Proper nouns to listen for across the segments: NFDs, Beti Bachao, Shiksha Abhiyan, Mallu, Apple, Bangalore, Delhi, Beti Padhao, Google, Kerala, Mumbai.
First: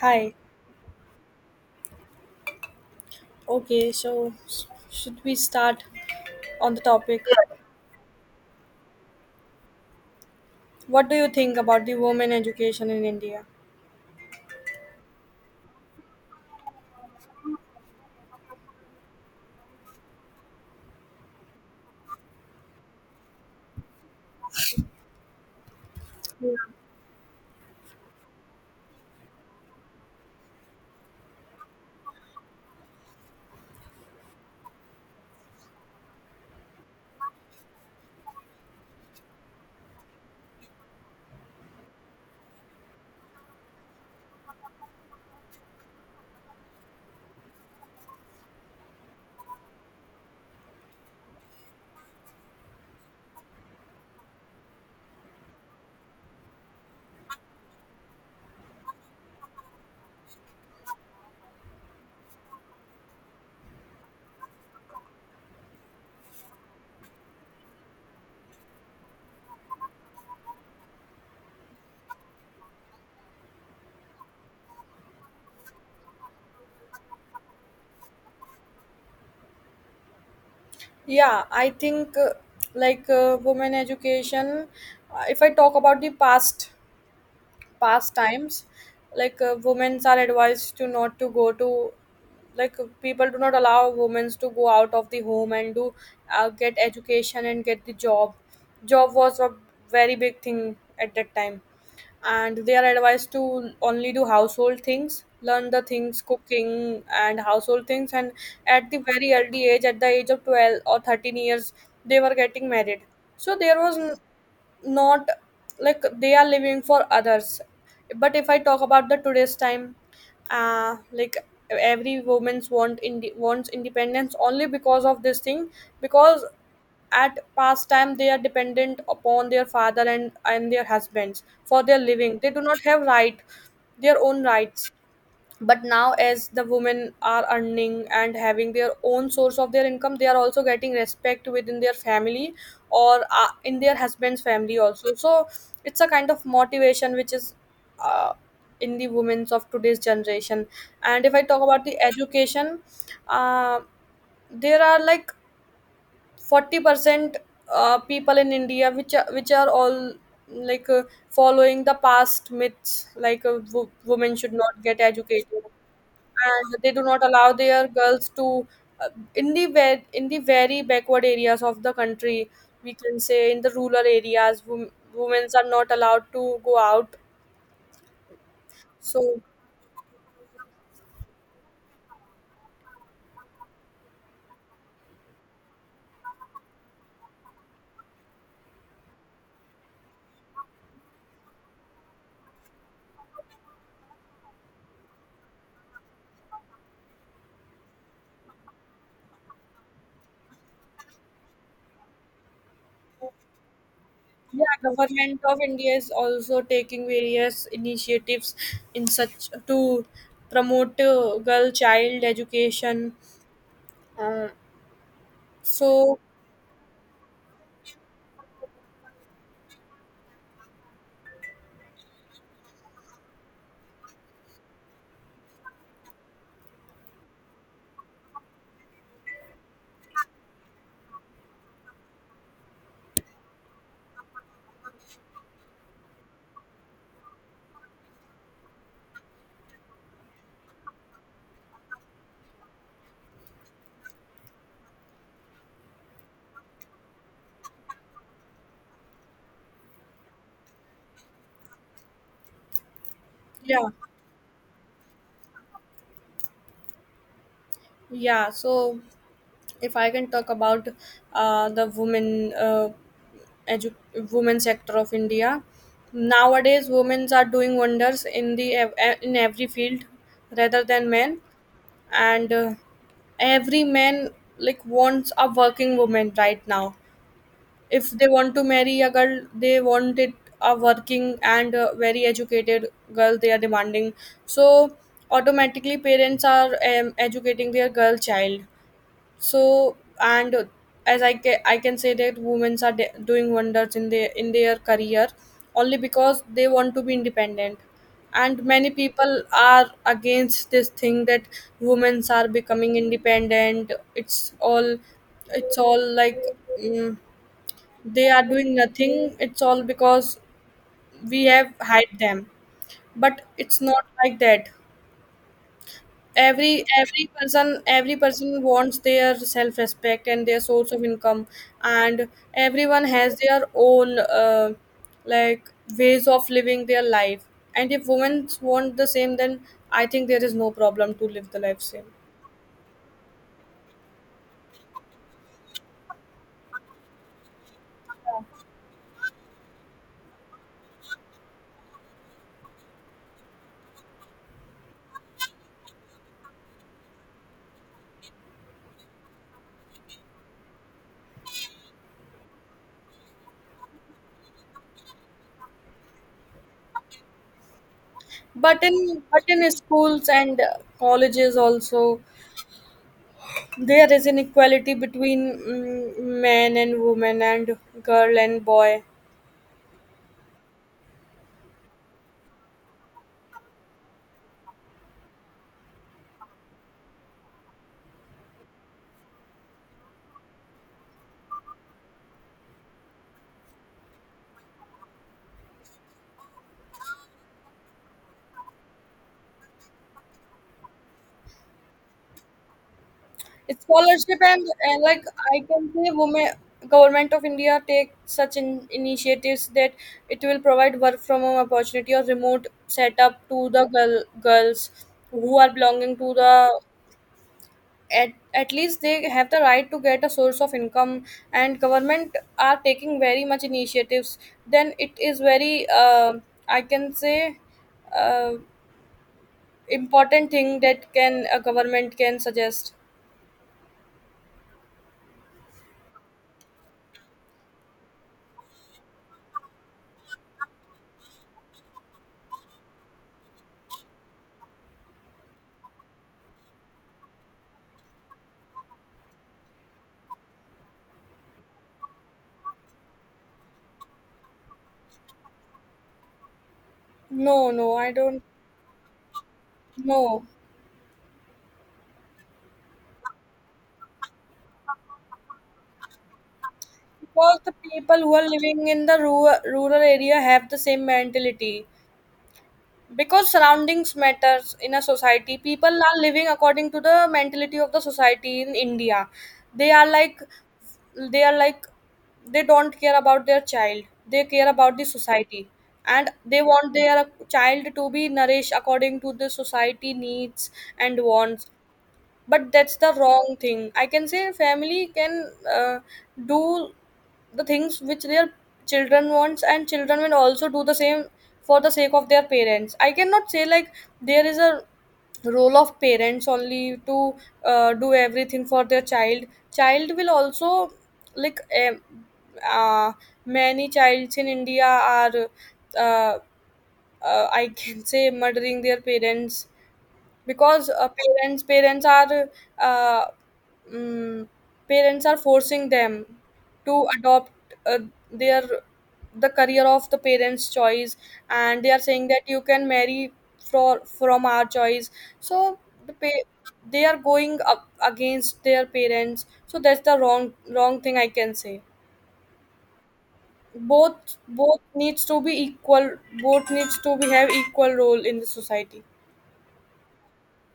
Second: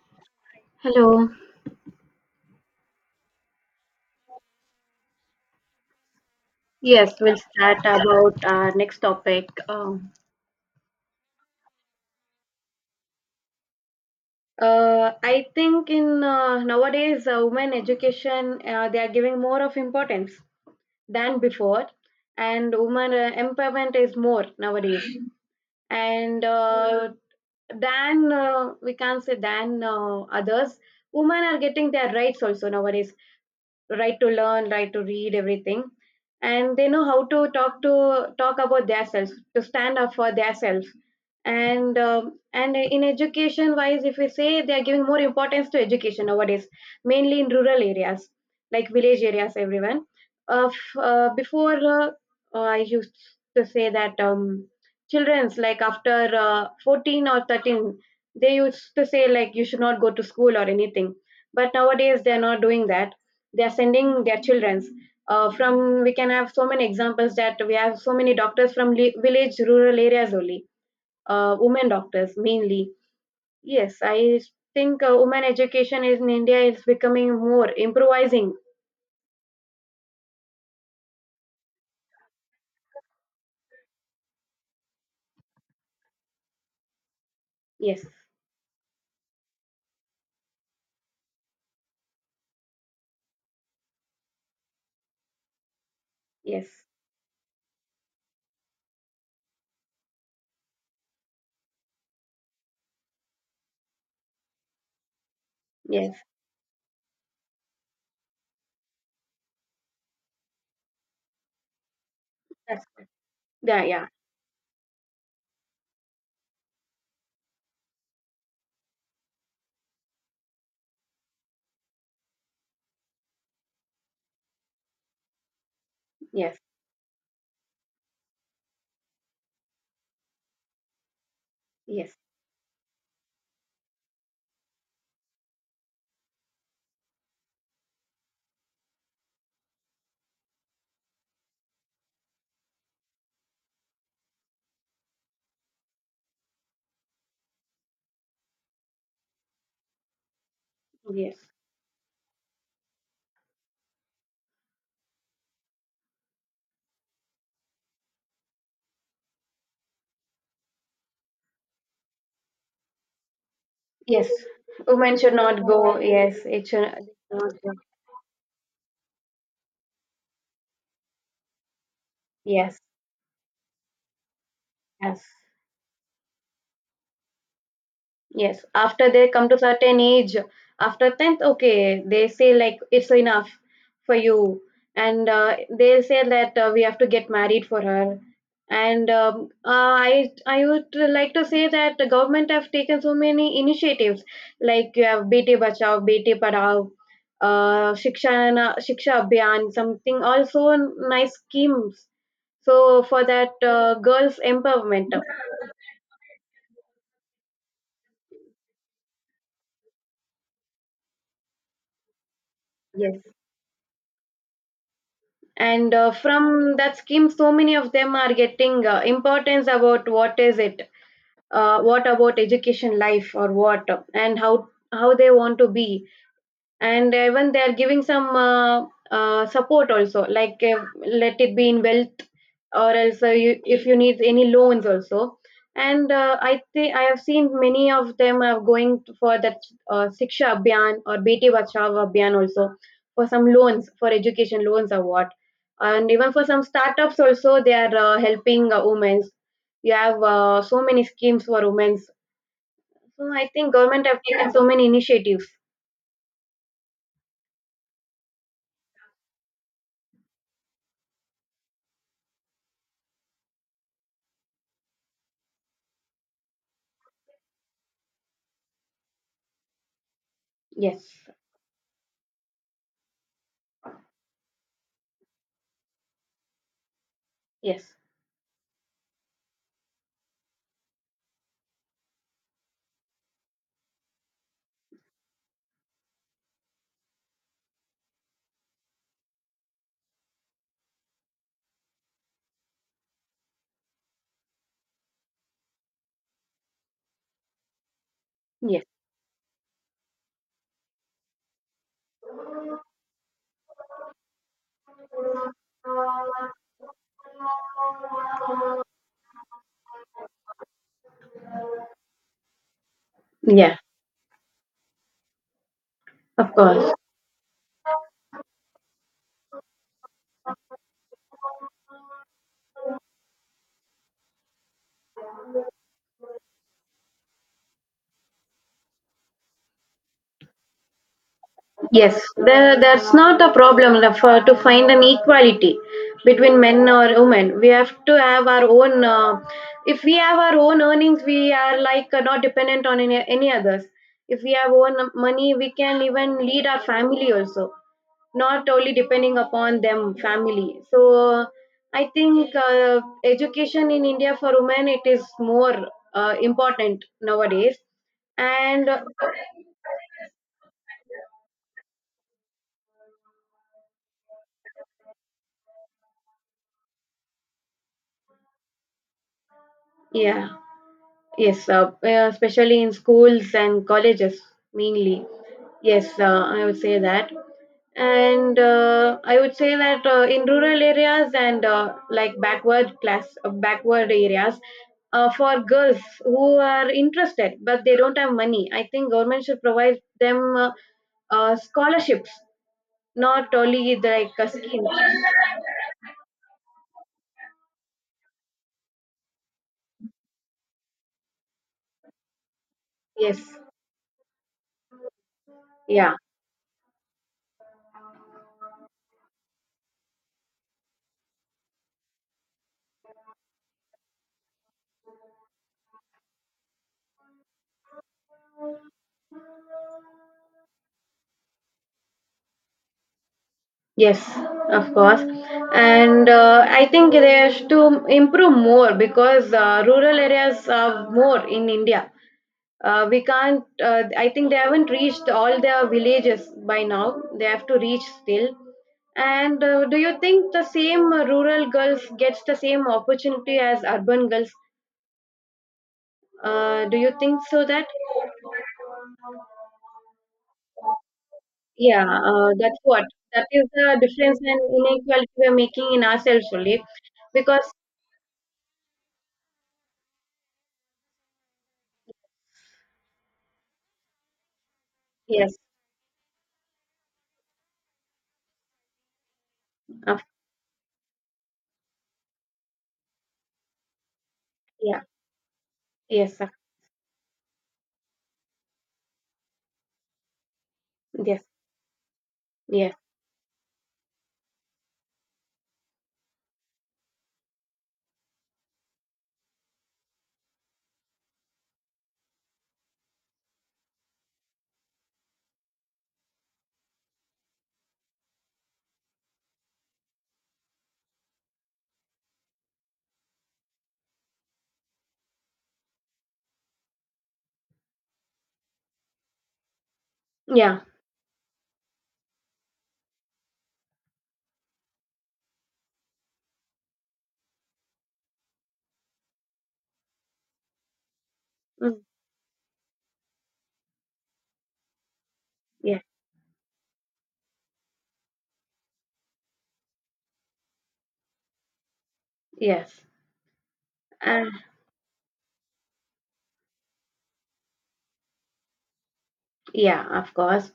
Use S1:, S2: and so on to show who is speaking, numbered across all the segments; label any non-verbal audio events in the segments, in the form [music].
S1: Hi.
S2: Hello.
S1: Okay, so should we start on the
S2: Yes,
S1: topic?
S2: we'll start about our next topic.
S1: What do you think about the women education in India?
S2: I think in nowadays women education they are giving more of importance than before, and women empowerment is more nowadays, and than we can't say than others. Women are getting their rights also nowadays, right to learn, right to read, everything. And they know how to talk about themselves, to stand up for themselves. And in education wise, if we say they are giving more importance to education nowadays, mainly in rural areas like village areas, everyone. Of before I used to say that children's like after 14 or 13, they used to say like you should not go to school or anything, but nowadays they are not doing that. They are sending their childrens. From We can have so many examples that we have so many doctors from village rural areas only, women doctors mainly. Yes, I think women education is in India is becoming more improvising.
S1: Yeah, I think like women education, if I talk about the past
S2: Yes,
S1: pastimes like women are advised to not to go to, like people do not allow women to go out of the home and do
S2: yes,
S1: get education and get the job. Job was a very big thing at that time, and they are advised to only do household things, learn the
S2: yes,
S1: things, cooking and household things, and at the very early age, at the age of 12 or 13 years, they were getting
S2: that's
S1: married.
S2: it.
S1: So there
S2: Yeah,
S1: was
S2: yeah.
S1: not like they are living for others. But if I talk about the today's time, like every wants independence only because of this thing, because
S2: Yes,
S1: at past time they are dependent upon their father and their husbands for their
S2: yes,
S1: living. They do not have right, their own rights. But now as the women are earning and having their own source of their income, they are also getting respect within their family or in their husband's family also. So it's a kind of motivation which is uh, in the women's of today's generation. And if
S2: yes,
S1: I talk about the education, uh, there are like 40% people in India which are all like following the past myths, like
S2: yes,
S1: women should not get
S2: women should not
S1: educated,
S2: go. Yes, it
S1: and
S2: should
S1: they do not
S2: not
S1: allow
S2: go.
S1: their girls to. uh, in the in the very backward areas of the country,
S2: Yes,
S1: we can say in the rural areas,
S2: yes,
S1: women are not allowed to go out.
S2: yes, after they
S1: So
S2: come to certain age, after 10th, okay, they say like it's enough for you, and they'll say that we have to get married for her. And I would like to say that the government have taken so many initiatives, like you have Beti Bachao, Beti Padhao, Shiksha Abhiyan, something, also nice schemes. So for that girls
S1: yeah,
S2: empowerment,
S1: government of India is also taking various initiatives in such, to promote girl child education.
S2: yes.
S1: uh,
S2: And
S1: so
S2: from that scheme so many of them are getting importance about what is it, what about education life or what, and how they want to be, and even they are giving some support also, like let it be in wealth, or else you, if you need any loans also. And I think I have seen many of them are going for that Shiksha Abhiyan or Beti Bachao Abhiyan also, for some loans, for education loans or what. And even for some startups also they are helping women. You have so many schemes for women. So I think
S1: yeah,
S2: government have taken so many initiatives.
S1: yeah, so if I can talk about the women, uh, edu- women sector of India, nowadays women are doing wonders in the in every field rather
S2: Yes,
S1: than men. And every man like wants a working woman right now.
S2: yes,
S1: If they want to marry a girl, they want it a working and very educated girl. They are demanding. So automatically parents are educating their girl child. So, and as I can, I can say that women are doing wonders in their career only because they want to be independent. And
S2: yes.
S1: many people are against this thing, that women are becoming independent. It's all like, mm, they are doing nothing. It's all because we have hyped them, but
S2: Yeah,
S1: it's not like that.
S2: of
S1: every
S2: course.
S1: every person every person wants their self respect and their source of income. And everyone has their own like ways of living their life. And if women want the same, then I think there is no problem to live the life same.
S2: Yes, there, that's not a problem to find an equality between men or women. We have to have our own. If we have our own earnings, we are like not dependent on any others. If we have own money, we can even lead our family also, not only depending upon them family. So I think education in India for women it is more important nowadays,
S1: But
S2: and.
S1: in schools and colleges also, there is inequality between men and women, and girl and boy.
S2: Yeah, yes, especially in schools and colleges mainly. Yes, I would say that. And I would say that in rural areas and like backward class, backward areas, for girls who are interested but they don't have money. I think government should provide them scholarships, not
S1: It's
S2: only the, like
S1: scholarship, and,
S2: schemes.
S1: and like, I can say women, government of India take such initiatives that it will provide work from home opportunity or remote setup
S2: Yes,
S1: to the girls who are
S2: yeah.
S1: belonging to the, at least they have the right to get a source of income. And government are taking very much initiatives. Then it is very, I can say uh, important thing that can a government can suggest.
S2: Yes, of course. And I think they have to improve more because rural areas are more in India. We can't, I think they haven't reached all their villages by now. They have to reach still. And do you think the same rural girls gets the same opportunity as urban girls? Do you think
S1: No,
S2: so that?
S1: no, I don't. No.
S2: Yeah, that's what. That is the difference and inequality we are making in ourselves only.
S1: Because
S2: Because,
S1: the people who are living in the rural area have the same mentality, because surroundings matters in a
S2: yes.
S1: society. People are living according to the mentality of the society in India. they are
S2: Of
S1: like they are like they don't care about their child, they care about
S2: Yeah,
S1: the society. And
S2: yes,
S1: they want their child to be nourished according to the society needs and
S2: yes,
S1: wants. But
S2: yes,
S1: that's the wrong thing I can say. Family can uh, do the things which their children wants, and children will also do the same for the sake of their parents. I cannot say like there is a role of parents only to do everything for their child. Child will also like uh, many childs in India are uh, I can say murdering their parents,
S2: yeah,
S1: because parents are uh, mm, parents are forcing them to adopt uh, their, the career of the parents choice. And they
S2: mm,
S1: are saying that you can marry for from our choice. So
S2: yes,
S1: the pa- they are going up against their parents. So that's the wrong thing I can say.
S2: yes,
S1: both
S2: and
S1: both needs to be equal. Both needs to be have equal role in the society.
S2: yeah, of course.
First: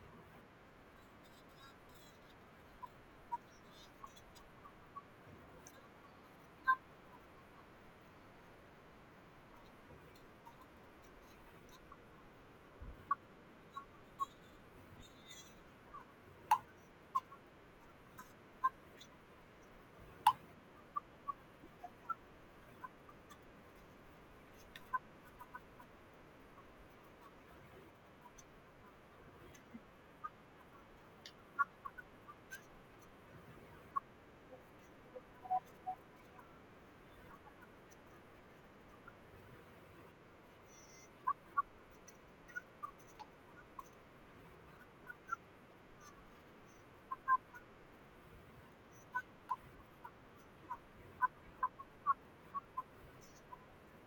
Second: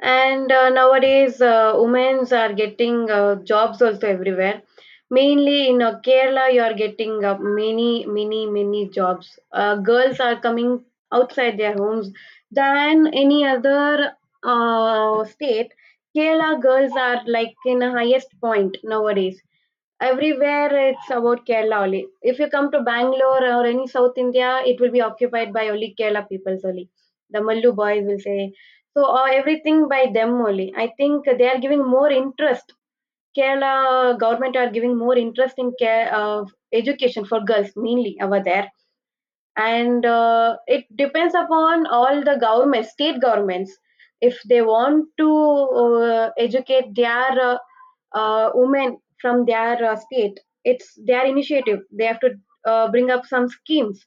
S2: And nowadays, women's are getting jobs also everywhere. Mainly in Kerala, you are getting many, many, many jobs. Girls are coming outside their homes than any other state. Kerala girls are like in a highest point nowadays. Everywhere it's about Kerala only. If you come to Bangalore or any South India, it will be occupied by only Kerala people only. The Mallu boys will say so. Everything by them only. I think they are giving more interest. Kerala government are giving more interest in care of education for girls mainly over there, and it depends upon all the government, state governments, if they want to educate their women from their state. It's their initiative. They have to bring up some schemes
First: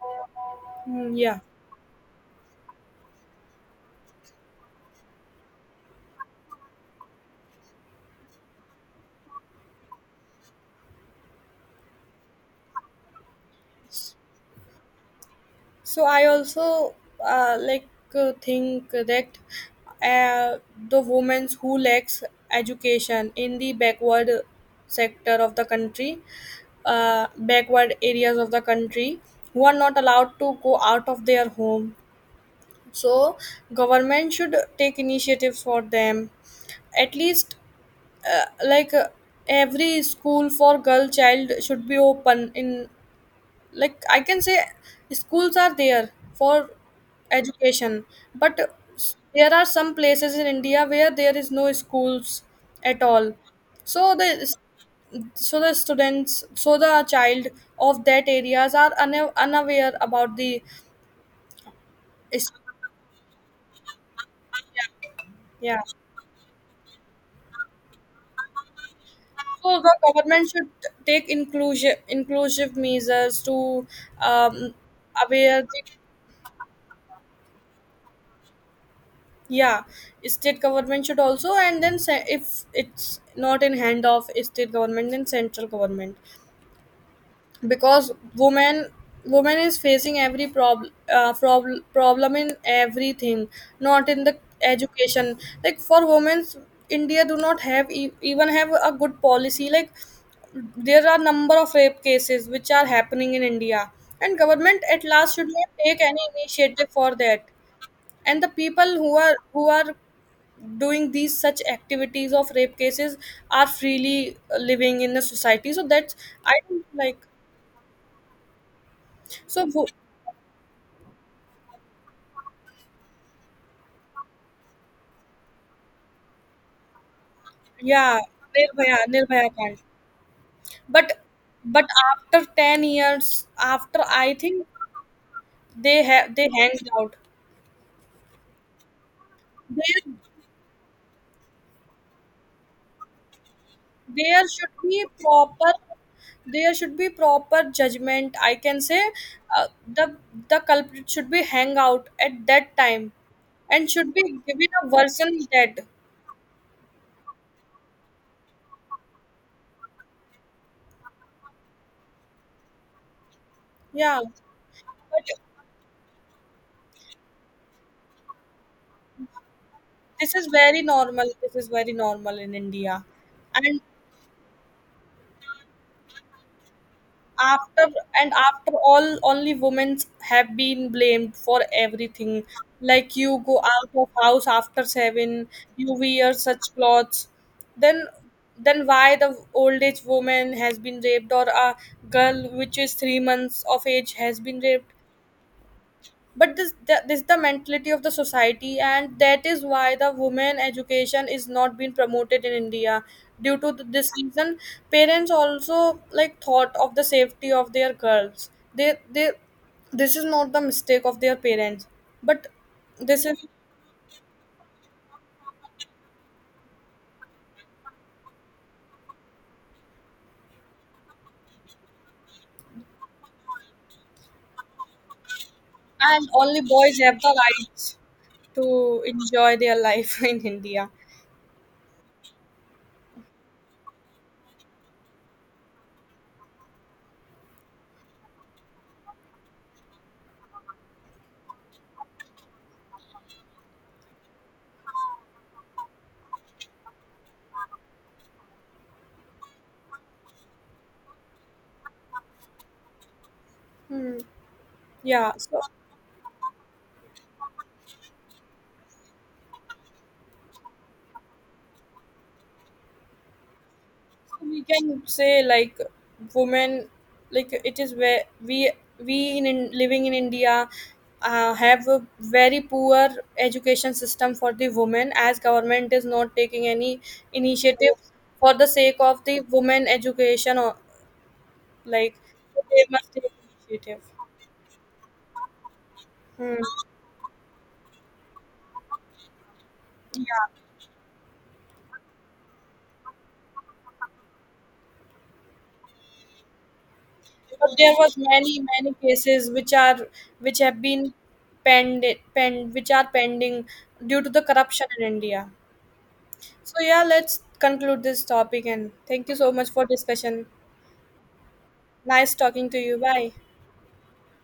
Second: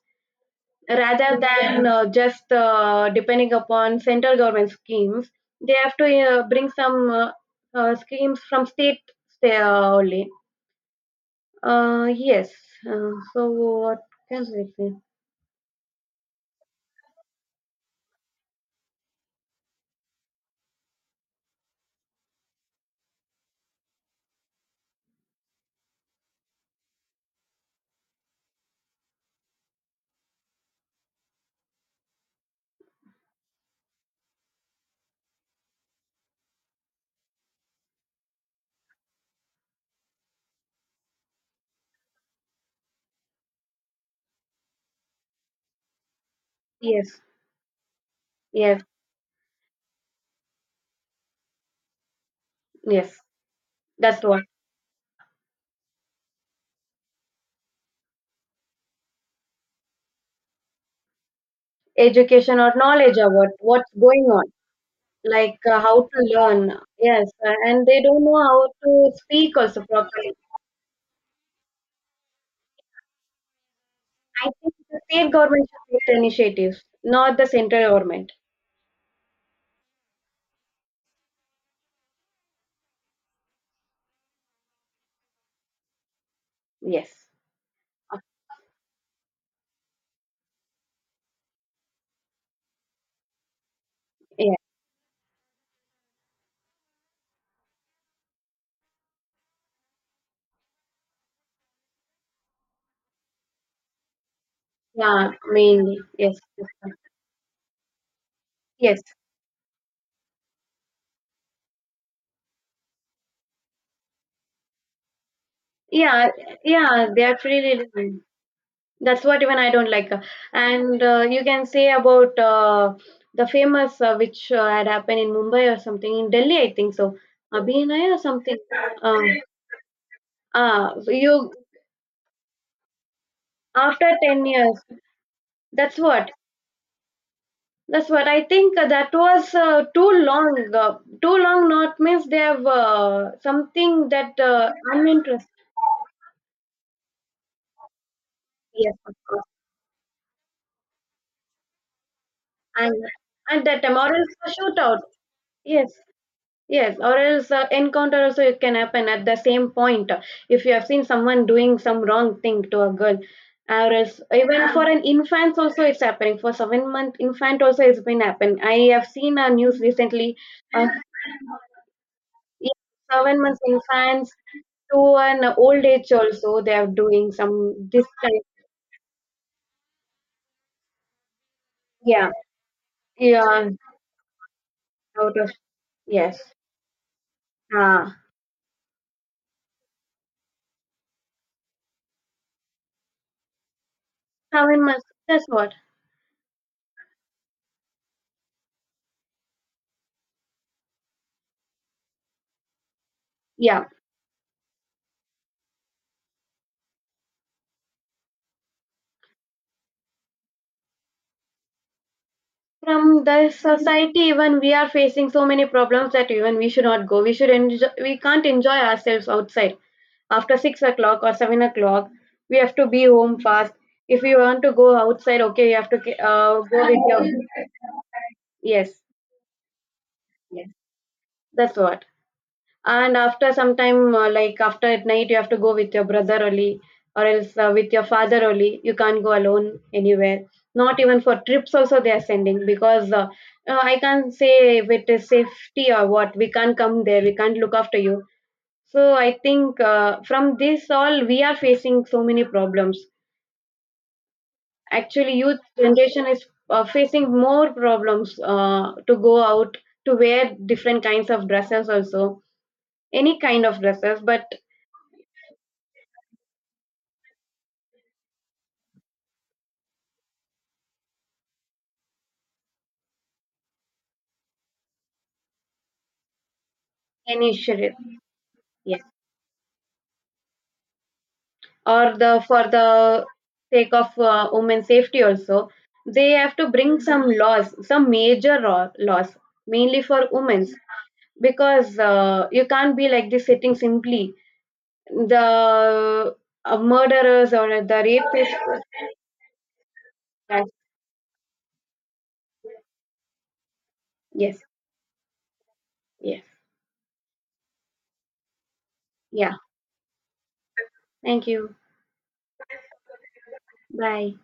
S1: Mm,
S2: rather
S1: yeah.
S2: than just depending upon central government schemes. They have to bring some schemes from state only. Yes. So what can I say?
S1: So I also like think that uh, the women who lacks education in the backward sector of the country, backward areas of the country, who are not allowed to go out of their home. So government should take initiatives for them. At least uh, like uh, every school for girl child should be open in, like I can say schools are there for
S2: Yes.
S1: education, but
S2: Yes.
S1: there are some places in India where there is no schools at
S2: Yes.
S1: all. So
S2: That's
S1: the,
S2: what,
S1: so the students, so the child of that areas are unaware about the, is-
S2: education or knowledge about what's going on, like
S1: yeah.
S2: how to learn, yes, and they don't know how to speak
S1: So
S2: also
S1: the
S2: properly.
S1: government should take inclusive measures to
S2: I
S1: um,
S2: think the state
S1: aware
S2: government
S1: the,
S2: should take the initiative, not the central government.
S1: yeah, state government should also, and then if it's not in hand of state government, then central government.
S2: Yes.
S1: Because woman is facing every problem, problem in everything, not in the
S2: Yeah.
S1: education. Like for women's, India do not have even have a good policy, like there are number of rape cases which are happening in India, and government at
S2: Yeah.
S1: last should not
S2: Mainly.
S1: take any
S2: Yes.
S1: initiative for that. And the people
S2: Yes.
S1: who are, who are doing these such activities of rape cases are freely living in the society. So that's,
S2: Yeah.
S1: I don't
S2: Yeah. They
S1: like.
S2: are freely living. That's what even
S1: so
S2: I
S1: who-
S2: don't like. And you can say about the famous which had happened in Mumbai or something in Delhi. I think so. Abhinaya or
S1: yeah,
S2: something. Um,
S1: nirbhaya can't,
S2: ah.
S1: but
S2: So you,
S1: but after 10 years, after
S2: after
S1: I
S2: ten
S1: think
S2: years. That's
S1: they
S2: what
S1: have, they hanged out.
S2: That's what I think. That was too
S1: there
S2: long. Too long, not means they have something that
S1: there should be
S2: I'm interested.
S1: proper, there should be proper judgment I can
S2: Yes,
S1: say.
S2: of course.
S1: uh, the the culprit should be hang out at that
S2: And
S1: time,
S2: and that
S1: and
S2: time,
S1: should
S2: or
S1: be
S2: else a
S1: given a
S2: shootout.
S1: version dead.
S2: Yes, yes, or else encounter also it can happen at the same point. If you have seen someone doing some wrong thing to a girl, or
S1: Yeah.
S2: else even for an
S1: But
S2: infant also it's happening. For 7 month infant also it's been happening. I have seen a news
S1: this
S2: recently.
S1: is very
S2: Uh,
S1: normal. This is very normal in India,
S2: 7 months
S1: and
S2: infant to an old age also they are doing
S1: after,
S2: some this
S1: and
S2: kind.
S1: after all, only women have been blamed for
S2: Yeah,
S1: everything. Like you go
S2: yeah,
S1: out of house after
S2: out
S1: seven,
S2: of,
S1: you wear
S2: yes,
S1: such clothes,
S2: ah,
S1: then then why the old age woman has been raped, or a girl which is 3 months of age has been
S2: seven
S1: raped?
S2: months that's what,
S1: But this the mentality of the society, and that is why the women education is not being promoted in India due to
S2: yeah.
S1: this reason. Parents also like thought of the safety of their girls. They this is not the mistake of their parents, but
S2: From
S1: this is,
S2: the society even we are facing so many problems that even we should not go. We should enjoy. We can't enjoy ourselves outside after 6 o'clock or 7 o'clock. We have to be home fast. If you want to go outside, okay, you have to
S1: and only
S2: go
S1: boys
S2: with
S1: have
S2: your
S1: the rights
S2: [laughs] yes,
S1: to enjoy their life [laughs] in
S2: yes,
S1: India.
S2: that's what. And after some time, like after at night, you have to go with your brother only, or else with your father only. You can't go alone anywhere. Not even for trips, also they are sending because I can't say if it is safety or what. We can't come there. We can't look after you. So I think from this all, we are facing so many problems.
S1: Hmm.
S2: Actually,
S1: Yeah,
S2: youth
S1: so
S2: generation is facing more problems to go out, to wear different kinds of dresses also, any kind of dresses but
S1: we can say like women, like it is where we in living in India, have a very poor education system for the women, as government is not taking any
S2: initiative,
S1: initiative for the sake
S2: yes,
S1: of the women education or
S2: or
S1: like
S2: the for
S1: they must
S2: the
S1: take
S2: sake
S1: initiative.
S2: of women safety also. They have
S1: Hmm.
S2: to bring some laws, some major laws mainly for
S1: Yeah,
S2: women, because you can't be like this sitting simply, the murderers or
S1: but there
S2: the
S1: was
S2: rapists.
S1: many cases which are, which
S2: Yes,
S1: have been penned, penned, which are pending due to the
S2: yes,
S1: corruption in India.
S2: yes,
S1: So yeah, let's conclude this topic, and thank you so
S2: yeah,
S1: much for discussion.
S2: thank you.
S1: Nice talking to you. Bye.
S2: Bye.